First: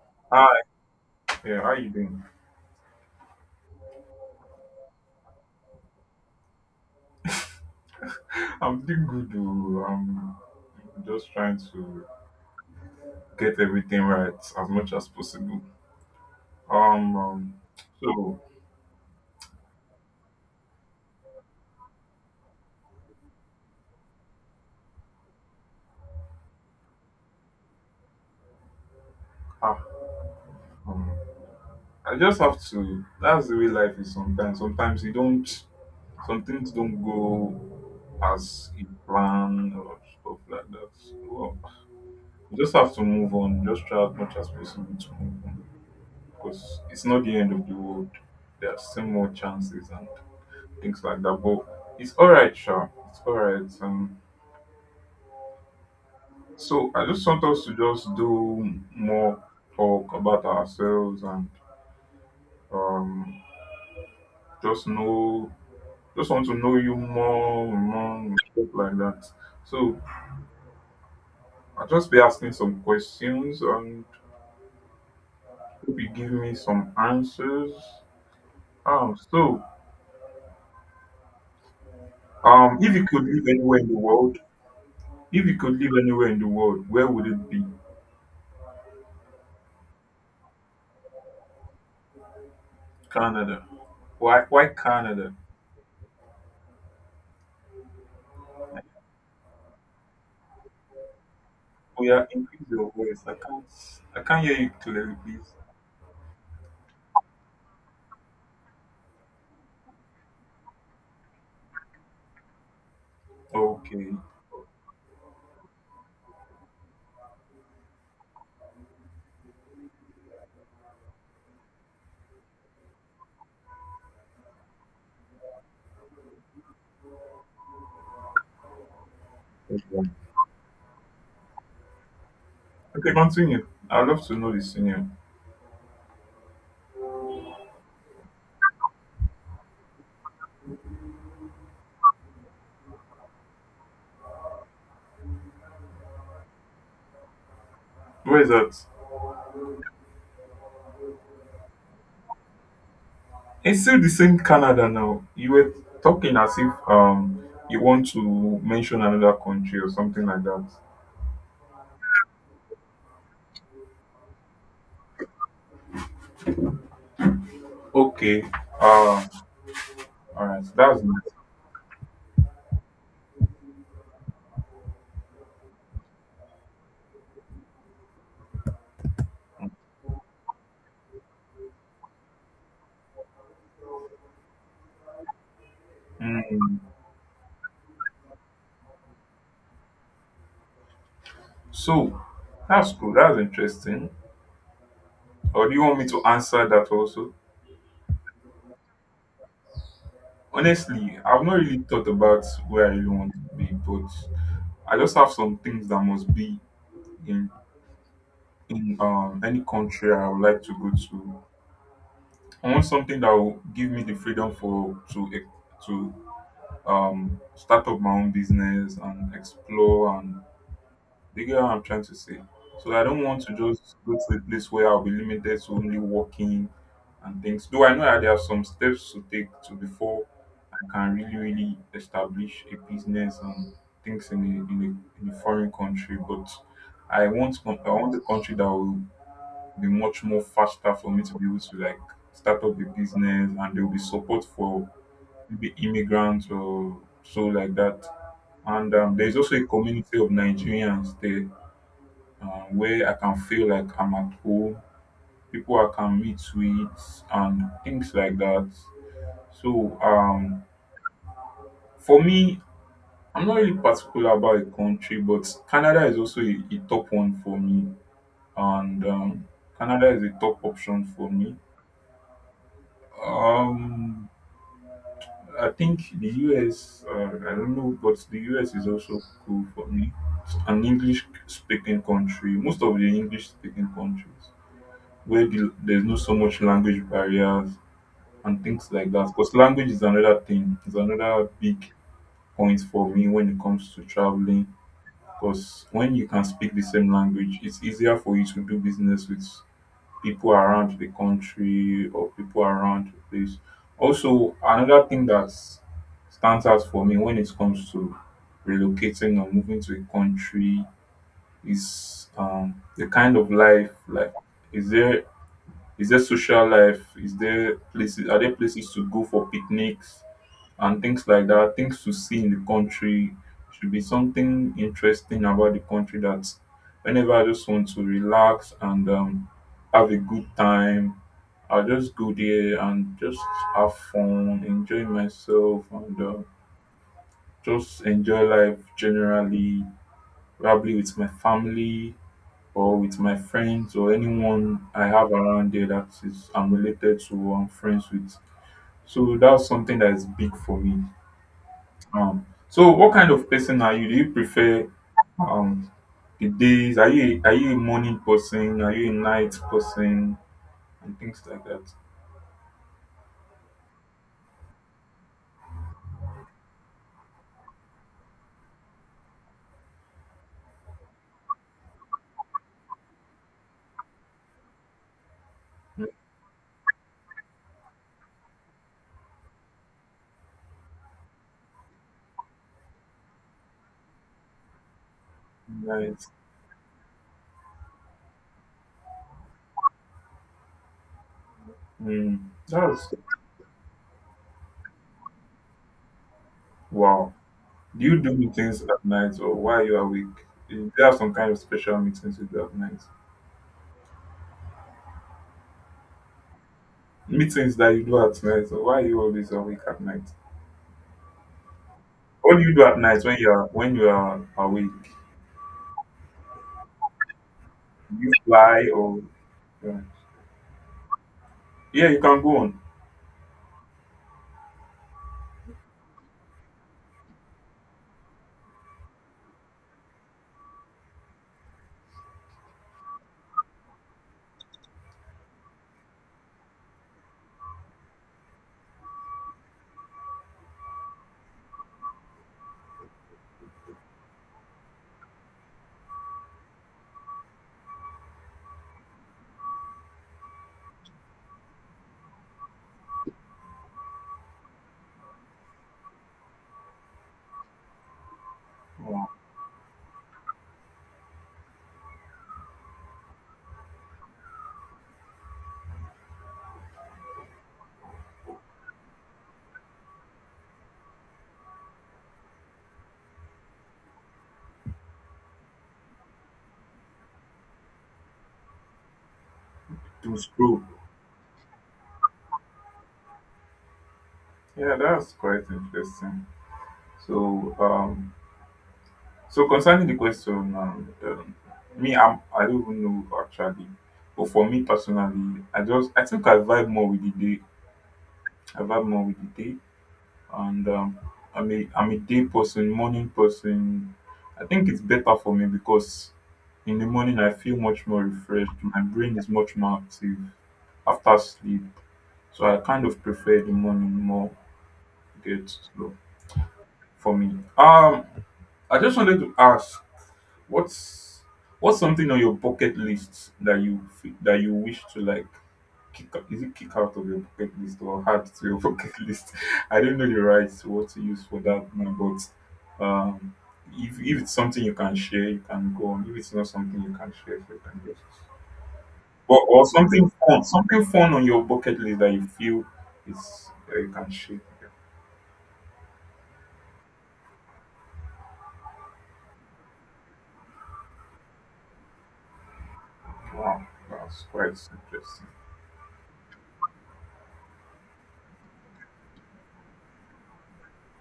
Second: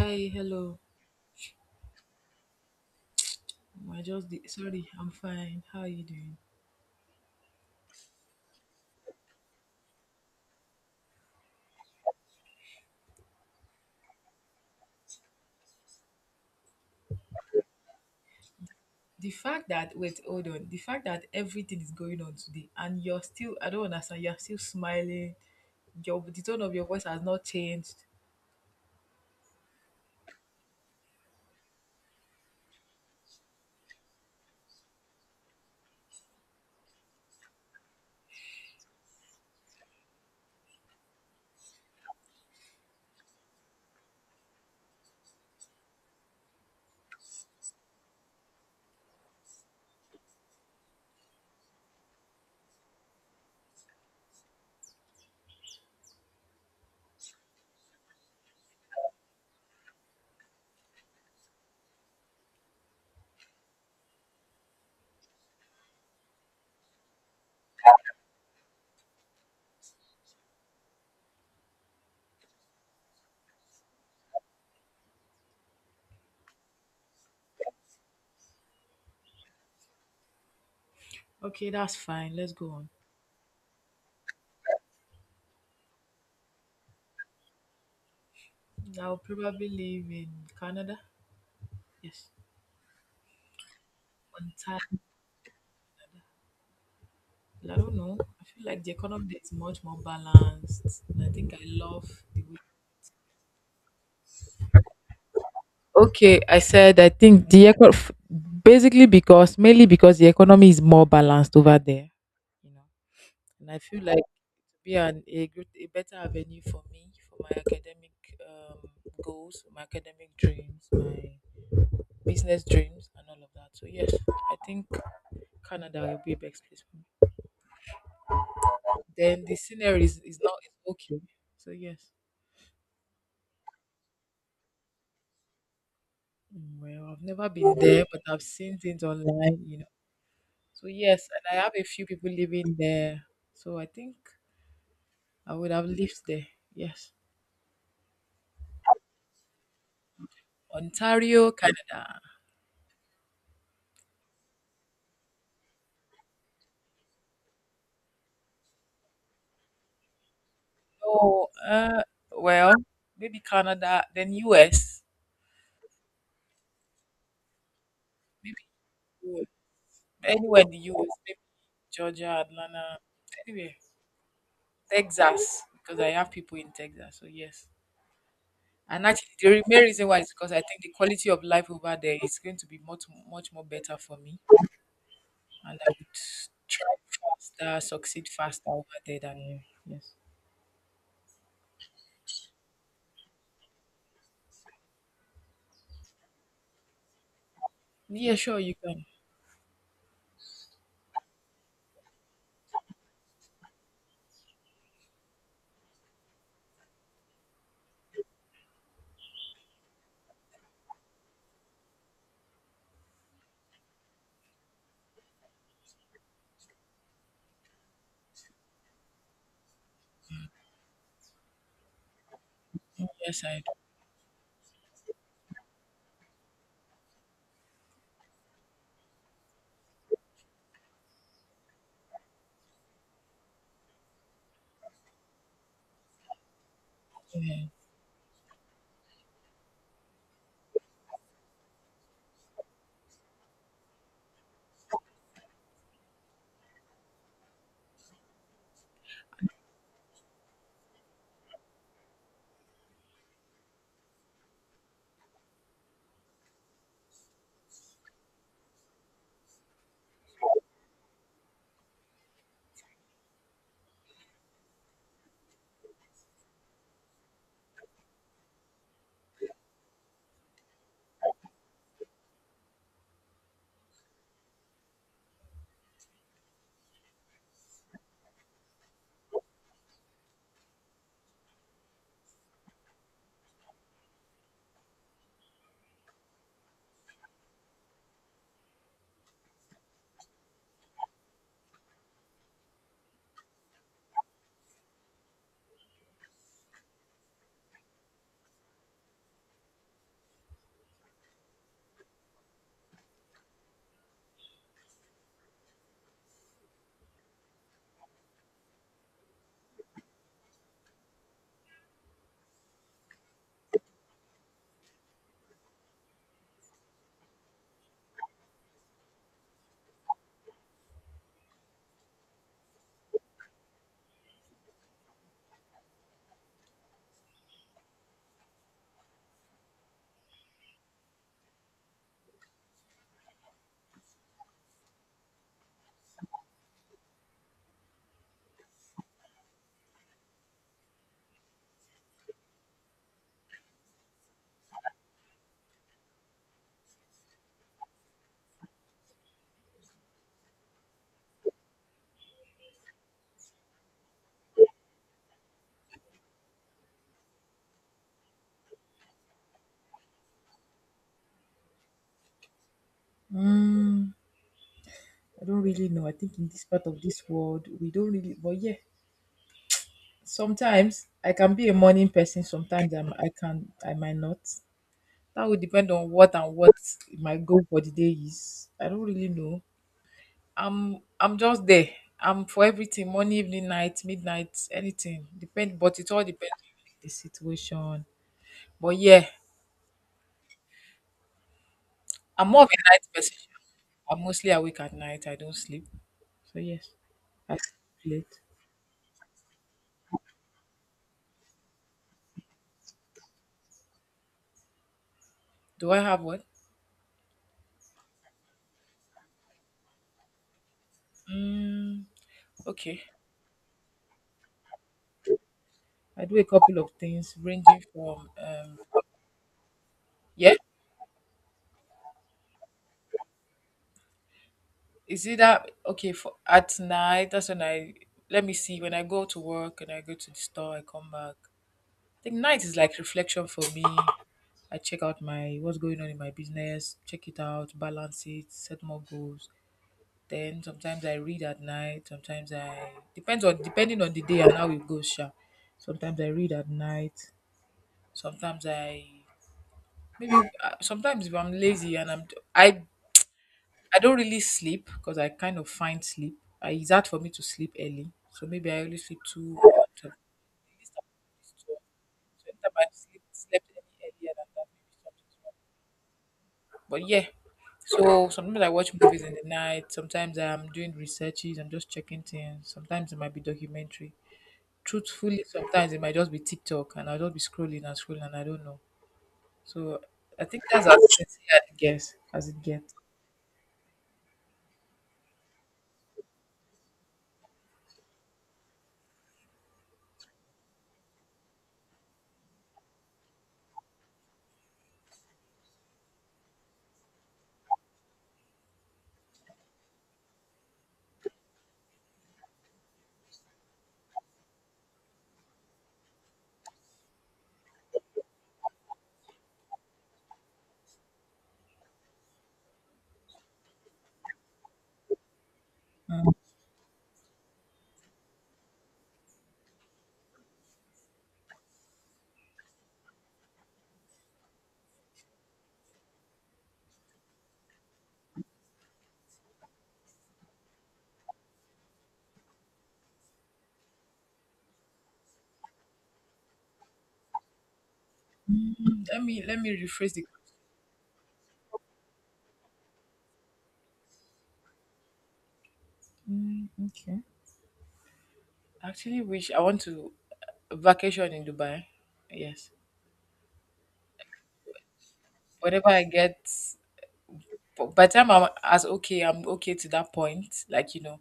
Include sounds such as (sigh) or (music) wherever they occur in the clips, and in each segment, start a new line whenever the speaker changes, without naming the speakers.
Hi,
Hi,
hello.
yeah, how you doing?
I just did, sorry, I'm fine. How are you doing?
(laughs) I'm doing good. Oh. I'm just trying to get everything right as much as possible. Um, um so
The fact that wait, hold on. The fact that everything is going on today and you're still, I don't understand, you're still smiling. Your the tone of your voice has not changed.
ah, um, I just have to. That's the way life is sometimes. Sometimes you don't. Some things don't go as you plan or stuff like that. Well, you just have to move on. Just try as much as possible to move on because it's not the end of the world. There are still more chances and things like that. But it's all right, sure. It's all right. So I just want us to just do more talk about ourselves and um, just know, just want to know you more, more stuff like that. So I'll just be asking some questions and hope you give me some answers. Um, so
Okay, that's fine. Let's go on.
if you could live anywhere in the world, if you could live anywhere in the world, where would it be?
I'll probably live in Canada. Yes.
Canada. Why?
On
Why
time.
Canada?
I don't know. I feel like the economy there is much more balanced, and I think I
Oh
love
yeah,
the way.
increase your voice. I can't hear you clearly, please.
Okay, I said I think the basically because, mainly because, the economy is more balanced over there, you know, and I feel
Okay.
like it be an, a good, a better avenue for me, for my academic um, goals, my academic dreams, my business dreams, and all of that. So yes, I think Canada will be a best place for me. Then the scenery is not is okay. So yes.
Okay, continue. I'd love to know the senior.
Mm, well, I've never been there, but I've seen things online. So yes, and I have a few people living there. So I think I would have lived there. Yes.
Where is that?
Ontario, Canada.
It's still the same Canada now. You were talking as if you want to mention another country or something like that.
Oh, well, maybe Canada, then U.S.
Okay. Uh
Maybe U.S,
all
anywhere
right.
in the
That's
U.S.
nice.
Maybe Georgia, Atlanta, anywhere. Texas, because I have people in Texas. So yes, and actually the main reason why is because I think the quality of life over there is going to be much, much more better for me, and I would
Mm.
try faster, succeed faster over there than here. Yes.
So that's cool. That's interesting. Or do you want me to answer that also?
Yeah, sure, you can.
Honestly, I've not really thought about where I really want to be, but I just have some things that must be in in any country I would like to go to. I want something that will give me the freedom for to start up my own business and explore and do you get what I'm trying to say? So I don't want
Yes,
to
I do.
just go to a place where I'll be limited to only walking and things. Though I know that there are some steps to take to before I can really, really establish a business and things in a foreign country, but I want
Yeah.
I want a country that will be much more faster for me to be able to like start up a business, and there will be support for maybe immigrants or so like that. And There's also a community of Nigerians there where I can feel like I'm at home, people I can meet with, and things like that. So, um, for me, I'm not really particular about a country, but Canada is also a top one for me, and Canada is a top option for me. Um, I think the US, I don't know, but the US is also cool for me. It's an English speaking country, most of the English speaking countries where there's not so much language barriers and things like that. Because language is another thing, is another big point for me when it comes to traveling. Because when you can speak the same language, it's easier for you to do business with people around the country or people around the place. Also, another thing that stands out for me when it comes to relocating or moving to a country is the kind of life. Like, is there is there social life? Is there places? Are there places to go for picnics? And things like that, things to see in the country. Should be something interesting about the country that whenever I just want to relax and have a good time, I'll just go there and just have fun, enjoy myself, and just enjoy life generally, probably with my family or with my friends or anyone I have around there that is I'm related to or I'm friends with. So that's something that is big for me. So what kind of person are you? Do you prefer um the days? Are you a morning person? Are you a night person? And things like that.
Mm, I don't really know. I think in this part of this world, we don't really. But yeah, sometimes I can be a morning person. Sometimes I can. I might not. That would depend on what and what my goal for the day is. I don't really know. I'm just there. I'm for everything. Morning, evening, night, midnight, anything. Depend. But it all
Night.
depends on the situation. But yeah,
Mm,
I'm more of a night
that's
person. I'm mostly awake at night. I don't sleep. So yes,
wow.
I
Do you do
calculate.
meetings at night or while you are awake? Do you have some kind of special meetings you do at night?
Do I have what?
Meetings that you do at night or why are you always awake at night?
Mm,
What do you do at
okay.
night when you are awake?
I do a couple of things ranging
Do
from
you fly or yeah,
Yeah.
yeah you can go on.
Is it that okay for at night? That's when I Let me see, when I go to work and I go to the store, I come back. I think night is like reflection for me. I check out my, what's going on in my business, check it out, balance it, set more goals. Then sometimes I read at night. Sometimes I depends on depending on the day and how it goes. Sha. Sometimes I read at night. Sometimes I, maybe sometimes if I'm lazy and I I don't really sleep because I kind of find sleep. I, it's hard for me to sleep early, so maybe I only sleep
Wow.
two or twelve. This time I used to- So anytime I slept any earlier than that, maybe something's wrong. But yeah, so sometimes I watch movies in the night. Sometimes I'm doing researches. I'm just checking things. Sometimes it might be documentary. Truthfully, sometimes it might just be TikTok, and I'll just be scrolling and scrolling, and I don't know. So
To
I think
scroll.
that's as sexy as it gets.
Yeah, that's quite interesting. So, um, so concerning the question, me, I don't even know actually, but for me personally, I think I vibe more with the day. I vibe more with the day, and I'm a day person, morning person. I think it's better for me because in the morning I feel much more refreshed. My brain is much more active after sleep, so I kind of prefer the morning more. Good, so
Um,
for me. Um, I just wanted to ask, what's what's something on your bucket list that you that you wish to like is it kick out of your bucket list or add to your (laughs) bucket list? I don't know the right word to use for that now, but if it's something you can share, you can go on. If it's not something you can share, you can just
let me
or
rephrase the.
something fun on your bucket list that you feel is that you can share.
Mm, okay. I actually wish, I want to vacation in Dubai. Yes.
Wow, that's quite interesting.
Whenever I get, but by the time I'm as okay, I'm okay to that point, like, you know,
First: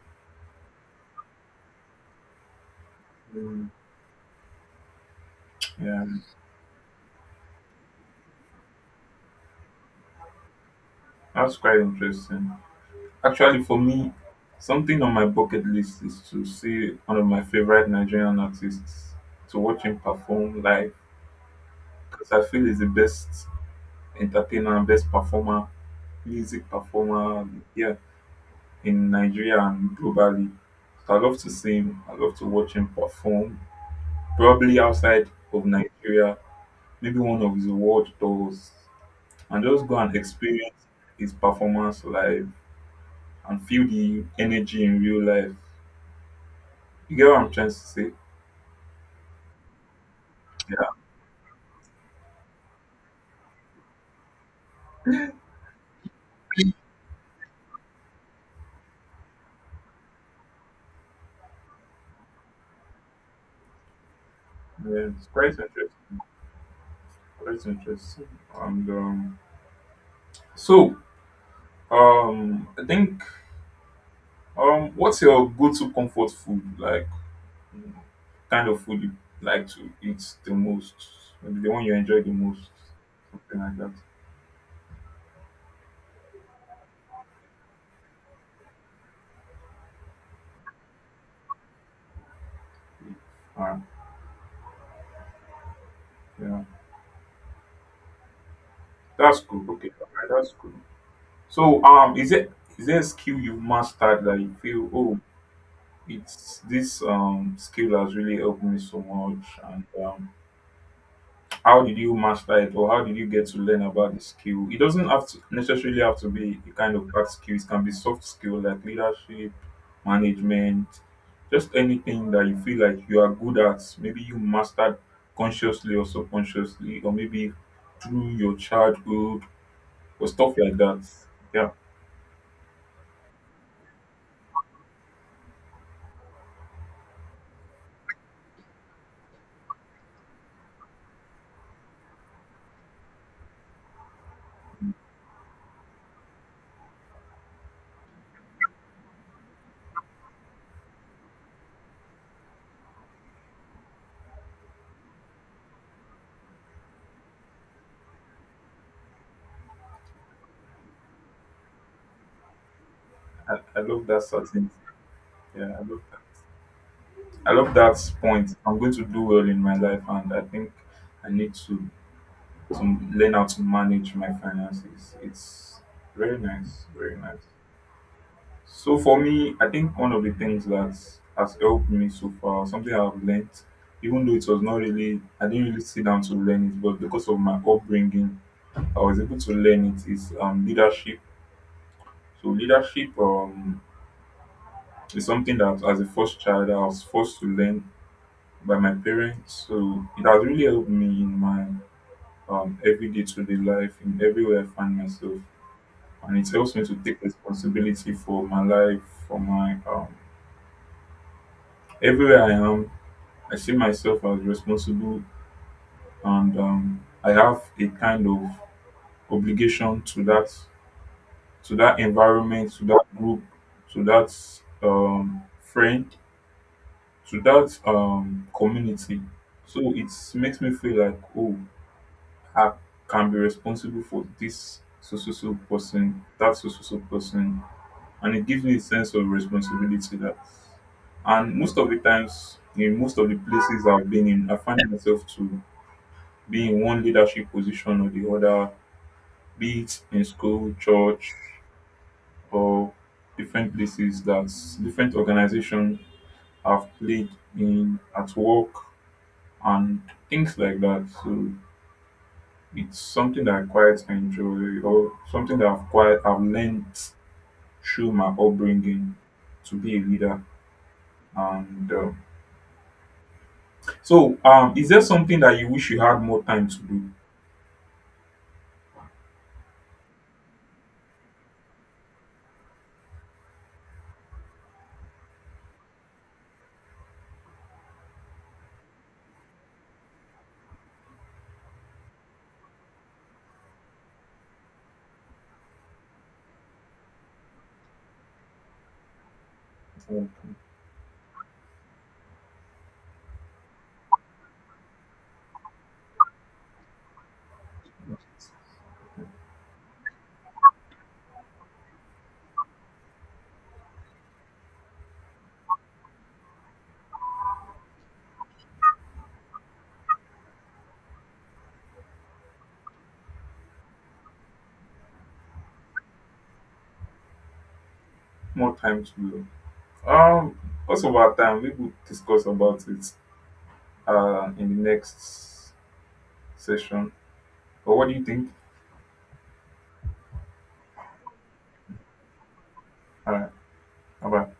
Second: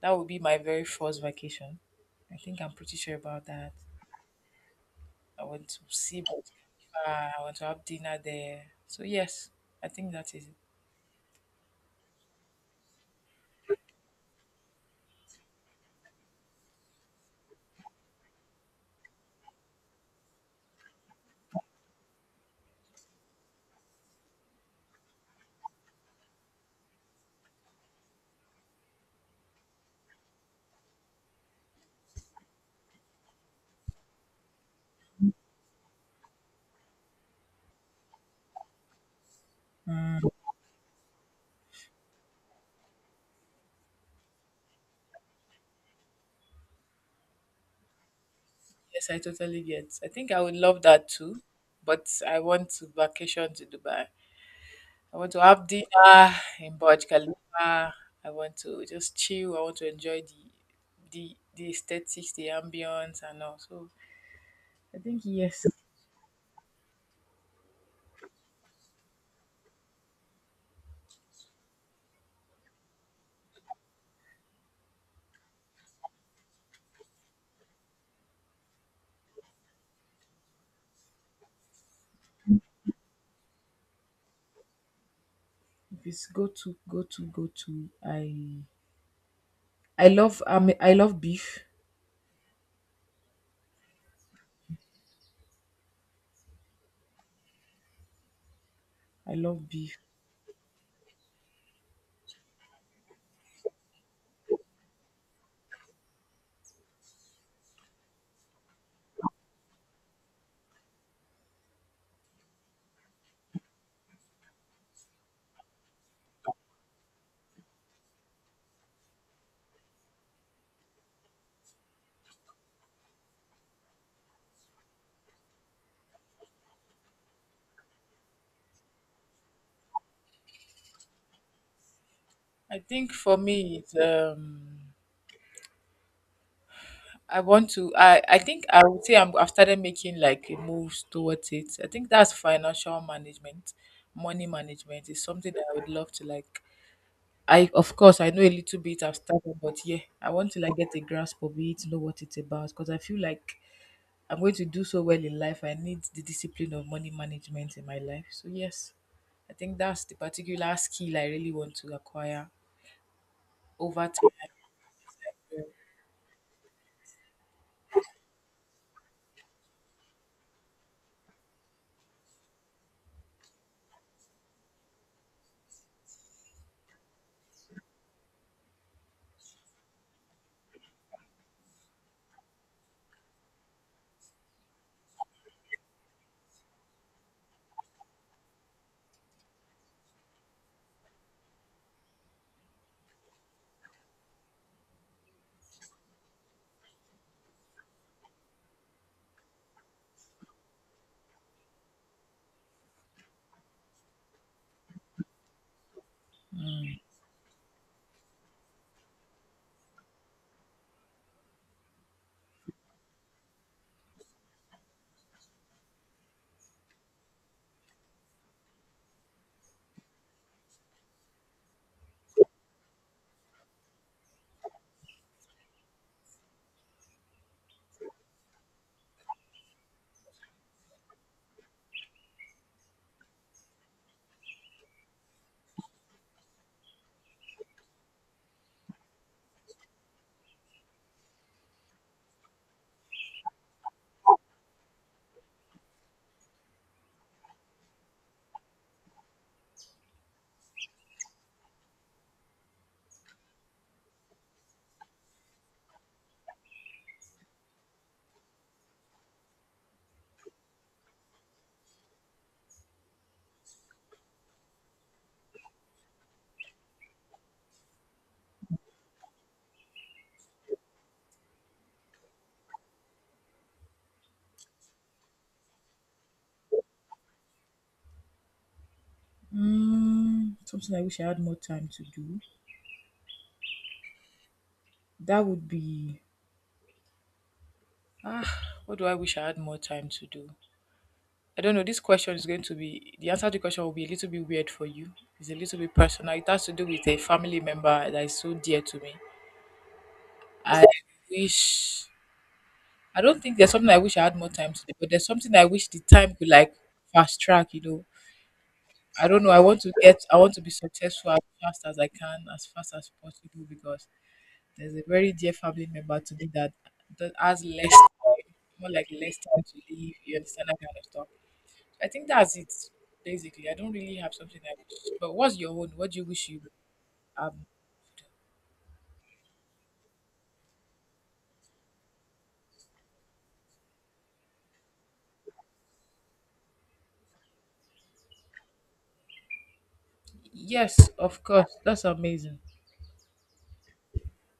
that would be my very first vacation. I think I'm pretty sure about
Mm.
that. I want to
Yeah,
see, but I want to have dinner there. So yes, I think that is it.
that's quite interesting. Actually, for me, something on my bucket list is to see one of my favorite Nigerian artists, to watch him perform live, because I feel he's the best entertainer and best performer, music performer, yeah, in Nigeria and globally. So I love to see him. I love to watch him perform, probably outside of Nigeria, maybe one of his world tours, and just go and experience his performance live and feel the energy in real life. You get what I'm trying to say?
Yes, I totally get. I think I would love
Yeah.
that too, but I want to vacation to Dubai. I want to have dinner in Burj Khalifa. I want to just chill. I want to enjoy the aesthetics, the ambience, and all. So I
Yeah,
think
it's quite
yes.
interesting. Quite interesting. And so I think what's your go-to comfort food? Like mm, kind of food you like to eat the most? Maybe the one you enjoy the most, something like that.
If it's I, I love beef.
Uh, yeah,
I
that's good.
love
Okay,
beef.
alright, that's good. So is it is there a skill you've mastered that you feel oh it's this skill has really helped me so much and how did you master it or how did you get to learn about the skill? It doesn't have to necessarily have to be a kind of hard skill, it can be soft skill like leadership, management, just anything that you feel like you are good at, maybe you mastered consciously or subconsciously, or maybe through your childhood or stuff like that, yeah.
I think for me it's um, I think I would say I've started making like moves towards it. I think that's financial management, money management is something that I would love to like. I, of course, I know a little bit. I've started, but yeah, I want to like get a grasp of it, know what it's about, because I feel like I'm going to do so well in life. I need the discipline of money management in my life. So yes, I think that's the particular skill I really want to acquire
I love
over
that
time.
certain yeah I love, that. I love that point, I'm going to do well in my life, and I think I need to learn how to manage my finances. It's very nice, very nice. So for me, I think one of the things that has helped me so far, something I've learned, even though it was not really, I didn't really sit down to learn it, but because of my upbringing, I was able to learn it. Is leadership. So leadership is something that, as a first child, I was forced to learn by my parents. So it has really helped me in my everyday to day life, in everywhere I find myself. And it helps me to take responsibility for my life, for my everywhere I am. I see myself as responsible, and I have a kind of obligation to that environment, to that group, to that friend, to that community. So it makes me feel like, oh, I can be responsible for this so so so person, that so so so person, and it gives me a sense of responsibility that. And most of the times, in most of the places I've been in, I find myself to be in one leadership position or the other, be it in school, church, or different places that different organizations have played in at work and things like that. So it's something that I quite enjoy or something that I've learned through my upbringing to be a leader. And um, is there something that you wish you had more time to do?
Mm, something I wish I had more time to do. That would be, ah, what do I wish I had more time to do? I don't know. This question is going to be, the answer to the question will be a little bit weird for you. It's a little bit personal. It has to do with a family member that is so dear to me.
more
I wish, I don't think there's something I wish I had more time to do, but there's something I wish the time could like fast track, I don't know. I want to be successful as fast as I can, as fast as possible, because there's a very dear family member to me that, that has less time, more like less time to live. You understand that kind of stuff. I think that's it. Basically, I don't really have something I wish. But what's your own? What do you wish you? Um,
More time to do. um because of our time we will discuss about it in the next session, but what do you think
yes, of course. That's amazing.
uh about